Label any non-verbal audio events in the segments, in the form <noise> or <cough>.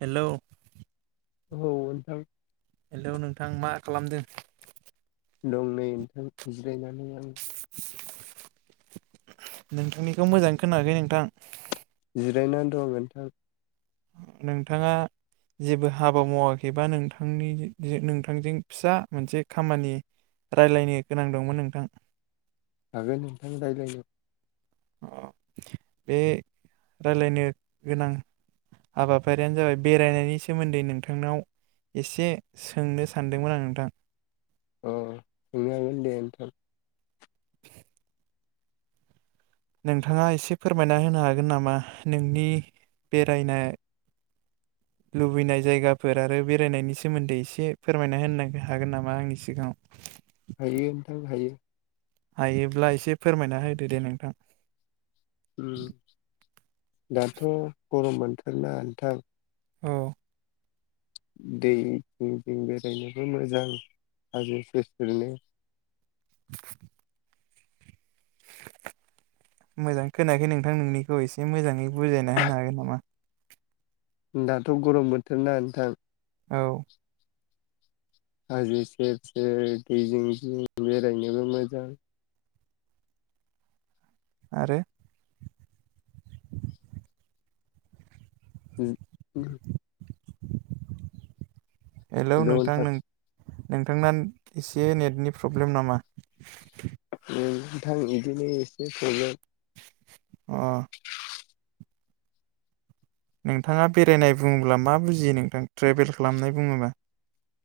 हेल' औ दां हेल' नोंथां मा खालामदों दं नै नोथां जिरायनानै आं नोंथांनिखौ मोजाङै खोनायाखै नोंथां जिरायनानै दं नोंथां नोंथाङा जेबो हाबा मावाखैबा नोंथांनि नोंथांजों फिसा मोनसे खामानि रायलायनो गोनां दंमोन नोंथां हागोन नोंथां रायज्लायनो बे रायलायनो गोनां हाबाफारियानो जाबाय बेरायनायनि सोमोन्दै नोंथांनाव एसे सोंनो सानदोंमोन आं नोंथां अ सोंनो हागोन दे नोंथां नोंथाङा एसे फोरमायना होनो हागोन नामा नोंनि बेरायनाय <inaudible> लुबैनाय जायगाफोर आरो बेरायनायनि सोमोन्दै एसे फोरमायना होननो हागोन नामा आंनि सिगाङाव हायो नोंथां हायो। हायोब्ला एसे फोरमायना होदो दे नोंथां ओम दाथ' गरम बोथोरना ओन्थां औ दै जिं जिं बेरायनोबो मोजां हाजो सेर सेरनो <inaudible> मोजां खोनायाखै नोंथां नोंनिखौ एसे मोजाङै बुजायना होनो हागोन नामा दाथ' गरम बोथोरना नोंथां औ हाजो सेर सेर दै जिं जिं बेरायनोबो मोजां आरो उम हेलौ नोंथां नों नोंथांना एसे नेटनि प्रब्लेम नामा उम नोंथां बिदिनो एसे प्रब्लेम अ नोंथाङा बेरायनाय बुङोब्ला मा बुजियो नोंथां ट्रेभेल खालामनाय बुङोबा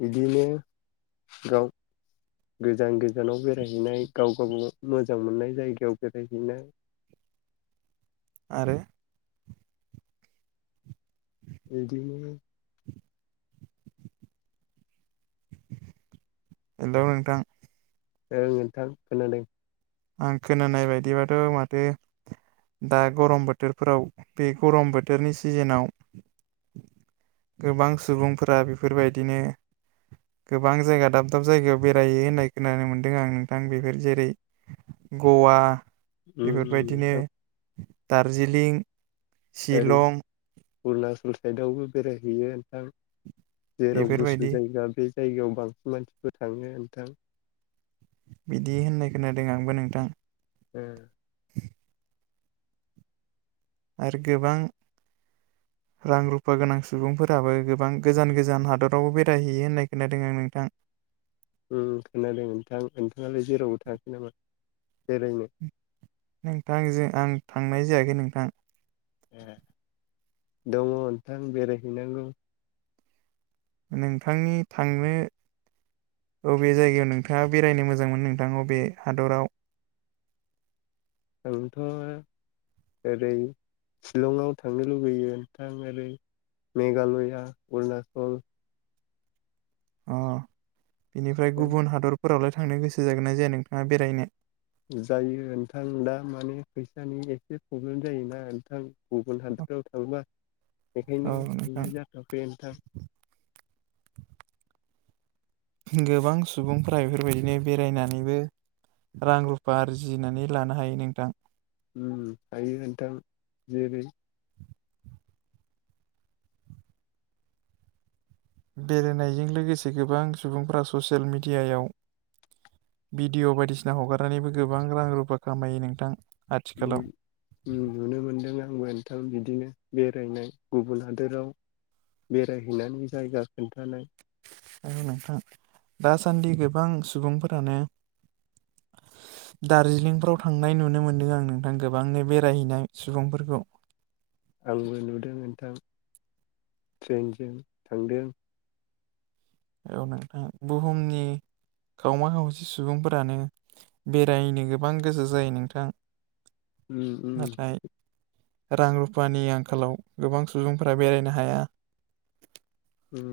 बिदिनो गाव गोजान गोजानाव बेरायहैनाय गाव गावाव मोजां मोननाय जायगायाव बेरायहैनाय आरो बिदिनो हेलौ नोंथां औ नोंथां खोनादों। आं खोनानाय बायदिबाथ' माथो दा गरम बोथोरफोराव बे गरम बोथोरनि सिजेनाव गोबां सुबुंफोरा बेफोरबायदिनो गोबां जायगा दाब दाब जायगायाव बेरहोयो होननाय खोनानो मोनदों आं नोंथां बेफोर जेरै ग'वा उम उम नोंथां। दार्जिलि ओरै शिलं अरुणाचल साइदआवबो बेरायहैयो नोंथां जेराव बेफोरबायदि गुसु जायगा बे जायगायाव बांसिन मानसिफोर थाङो नोंथां। बिदि होननाय खोनादों आंबो नोंथां‌। ओ <inaudible> आरो गोबां रां रुफा गोनां सुबुंफोराबो गोबां गोजान गोजान हादरावबो बेरायहैयो होननाय खोनादों आं नोंथां। <inaudible> उम खोनादों नोंथां नोंथाङालाय जेरावबो थाङाखै नामा? बेरायनो नोंथांजों आं थांनाय जायाखै नोंथां। ए दङ नोंथां बेरायहैनांगौ। नोंथांनि थांनो बबे जायगायाव नोंथाङा बेरायनो मोजांमोन नोंथां अबे हादराव? आंथ' ओरै शिलंआव थांनो लुबैयो नोंथां ओरै मेघालया अरुणाचल अ बेनिफ्राय गुबुन हादरफोरावलाय थांनो गोसो जागोन ना जाया नोंथाङा बेरायनो? जायो नोंथां दा माने फैसानि एसे प्रब्लेम जायोना नोंथां गुबुन हादरफ्राव थांबा औ बेखायनो नोंथां थांनाय जाथ'वाखै नोंथां गोबां सुबुंफोरा बेफोरबायदिनो बेरायनानैबो रां रुफा आरजिनानै लानो हायो नोंथां उम हायो नोंथां जेरै बेरायनायजों लोगोसे गोबां सुबुंफ्रा ससियेल मिडियायाव भिडिअ' बायदिसिना हगारनानैबो गोबां रां रुफा खामायो नोंथां। उम आथिखालाव नुनो मोनदों आंबो। नोंथां बिदिनो बेरायनाय गुबुन हादोराव बेरायहैनानै जायगा खोन्थानाय आरो नोंथां दासान्दि गोबां सुबुंफोरानो दार्जिलिंफ्राव थांनाय नुनो मोन्दों आं नोंथां गोबांनो बेरायहैनाय सुबुंफोरखौ आंबो नुदों नोंथां ट्रेनजों थांदों औ नोंथां बुहुमनि गावमा खावसे सुबुंफोरानो बेरायनो गोबां गोसो जायो नोंथां‌। उम उम रां रुफानि आंखालाव गोबां सुबुंफोरा बेरायनो हाया। उम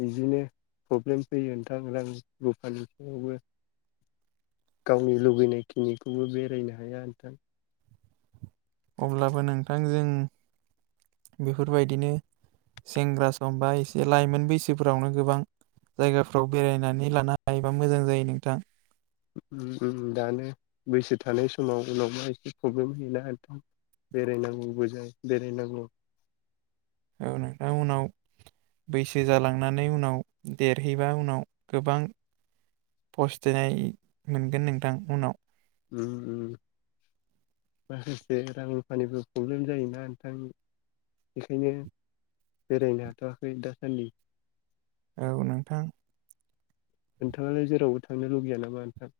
बिदिनो प्रब्लेम फैयो नोंथां रां रुफानि बिङावबो। गावनि लुबैनायखिनिखौबो बेरायनो हाया नोंथां। अब्लाबो नोंथांजों बेफोरबायदिनो सेंग्रा समबा एसे लाइमोन बैसोफोरावनो गोबां जायगाफ्राव बेरायनानै लानो हायोबा मोजां जायो नोंथां। उम उम दानो बैसो थानाय समाव उनावबा एसे प्रब्लेम होयोना नोंथां। बेरायनांगौ बो जायो बेरायनांगौ औ नोंथां उनाव बैसो जालांनानै उनाव देरहैबा उनाव गोबां फस्थायनाय मोनगोन नोंथां उनाव उम उम माखासे रां रुफानिबो प्रब्लेम जायोना नोंथां बेखायनो बेरायनो हाथ'वाखै दासान्दि। औ नोंथां नोंथाङालाय जेरावबो थांनो लुगैया नामा नोंथां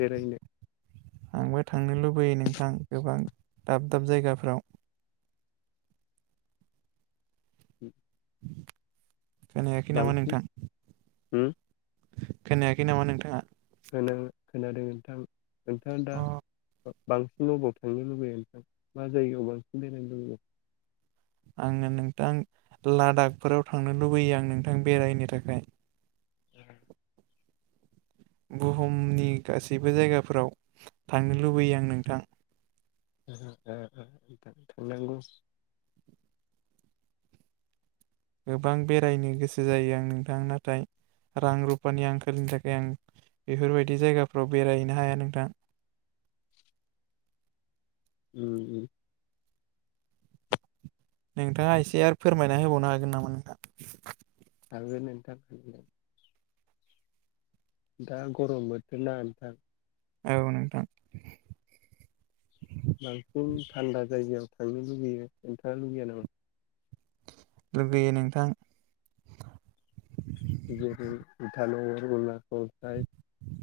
बेरायनो आंबो थांनो लुबैयो नोंथां गोबां दाब दाब जायगाफ्राव <inaudible> खोनायाखै नामा नोंथां? होम। खोनायाखै नामा नोंथाङा खोनादों खोनादों नोंथां नोंथाङा दा अ बांसिन अबाव थांनो लुबै नोंथां मा जायगायाव बांसिन बेरायनो लुबैयो आङो नोंथां लादाखफोराव थांनो लुबैयो आं नोंथां बेरायनो थाखाय <inaudible> बुहुमनि गासैबो जायगाफोराव थांनो लुबैयो आं नोंथां <inaudible> थांनांगौ गोबां बेरायनो गोसो जायो आं नोंथां नाथाय रां रुपानि आंखालनि थाखाय आं बेफोरबायदि जायगाफ्राव बेरायहैनो हाया नोंथां <inaudible> उम उम नोंथाङा एसे आरो फोरमायना होबावनो हागोन नामा नोंथां? <unintelligible> दा गरम बोथोरना नोंथां। औ नोंथां। बांसिन थान्दा जायगायाव थांनो लुुबैयो नोंथाङा लुुबैया नामा? लुगैयो नोंथां <unintelligible>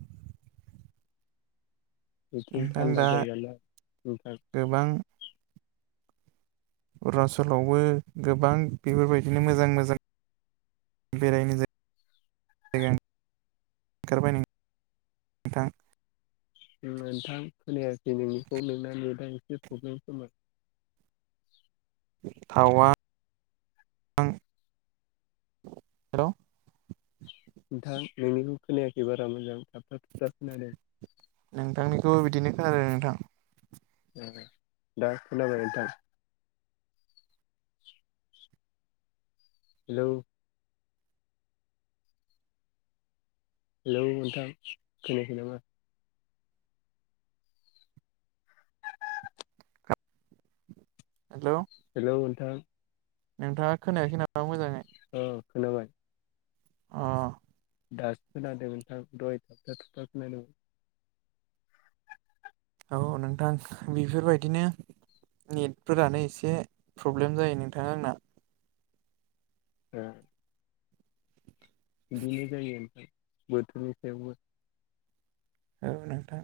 बिथिं नोंथां थान्दा दा जायोना नोंथां गोबां अरुणचलावबो गोबां बेफोरबायदिनो मोजां मोजां बेरायनो जाय गा ओंखारबाय नों थां नोंथां खोनायाखै नोंनिखौ नोंना नेटा एसे प्रब्लेम खोमा थावां हेलौ नोंथां नोंनिखौ खोनायाखै बारा मोजां थाबथा थुबथा खोनादों नोंथांनिखौबो बिदिनो खोनादों नोंथां ए दा खोनाबाय नोंथां हेलौ हेलौ नोंथां खोनायाखै नामा? हेलौ हेलौ नोंथां नोंथाङा खोनायाखै नामा मोजाङै? औ खोनाबाय। अ दास खोनादों नोंथां दहाय थाबथा थुबथा खोनादोंमोन। औ नोंथां बेफोरबायदिनो नेटफोरानो एसे प्रब्लेम जायो नोंथां आंना ओ बिदिनो जायो ओमफ्राय बोथोरनि सायावबो औ नोंथां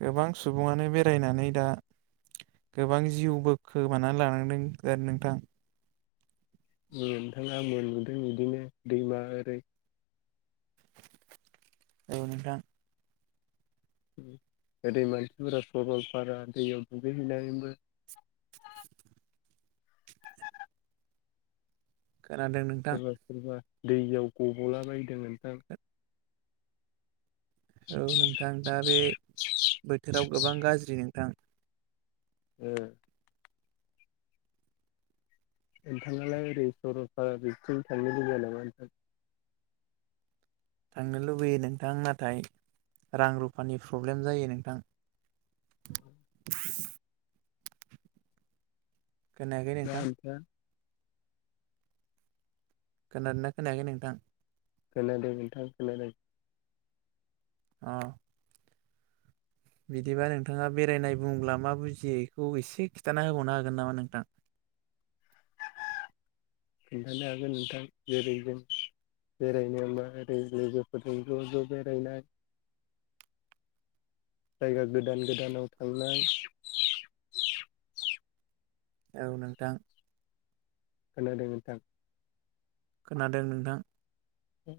गोबां सुबुङानो बेरायनानै दा गोबां जिउ बोखोमानानै लानांदों आरो नोंथां। नोंथाङा मोनबोदों बिदिनो दैमा ओरै औ नोंथां गोदै मानसिफोरा सरलफारा दैयाव दुगैहैनानैबो <inaudible> खोनादों नोंथां सोरबा सोरबा दैयाव गब'लाबायदों नोंथां औ नोंथां दा बे बोथोराव गोबां गाज्रि नोंथां। ओ नोंथाङालाय ओरै सरलपार बिथिं थांनो लुबैया नामा नोंथां थांनो लुबैयो नोंथां नाथाय रां रुफानि प्रब्लेम जायो नोंथां <inaudible> खोनायाखै ना नोंथां नोंथाङा खोनादोंना खोनायाखै नोंथां खोनादों मोनथां खोनादों आ बिदिबा नोंथाङा बेरायनाय बुंब्ला मा बुजियो बेखौ एसे खिन्थाना होबावनो हागोन नामा नोंथां <inaudible> खिन्थानो हागोन नोंथां जेरै जों बेरायनाय मा ओरै लोगोफोरजों ज' ज' बेरायनाय जायगा गोदान गोदानाव थांनाय औ नोंथां खोनादों नोंथां खोनादों नोंथां द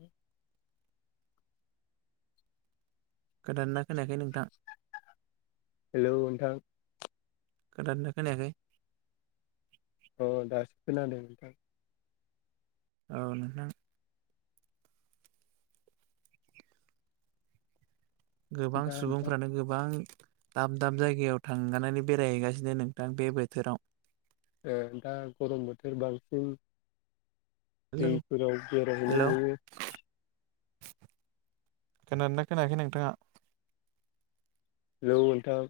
गोदाना खोनायाखै नोंथां हेलौ नोंथां। खोनादोंना खोनायाखै अ दासो खोनादो औ नोंथां गोबां दा नोंथां सुबुंफ्रानो गोबां दाब दाब जायगायाव थांगनानै बेरायहैगासिनो नोंथां बे बोथोराव। दा गरम बोथोर बांसिन हेलौ दैफोराव बेरायहैनाय हेलौ नुयो खोनादोंना खोनायाखै नोंथाङा हेल' नोंथां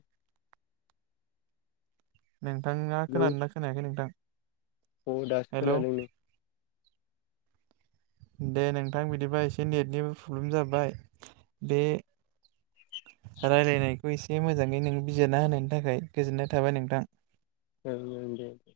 नोंथाङा हेलौ खोनादोंना खोनायाखै नोंथां अ दासो हेलौ खोनादोंनो दे नोंथां बिदिबा एसे नेटनिबो प्रब्लेम जाबाय बे राय्लायनायखौ एसे मोजाङै नों बिजिरना होनायनि थाखाय गोजोननाय थाबाय नोंथां औ औ दे दे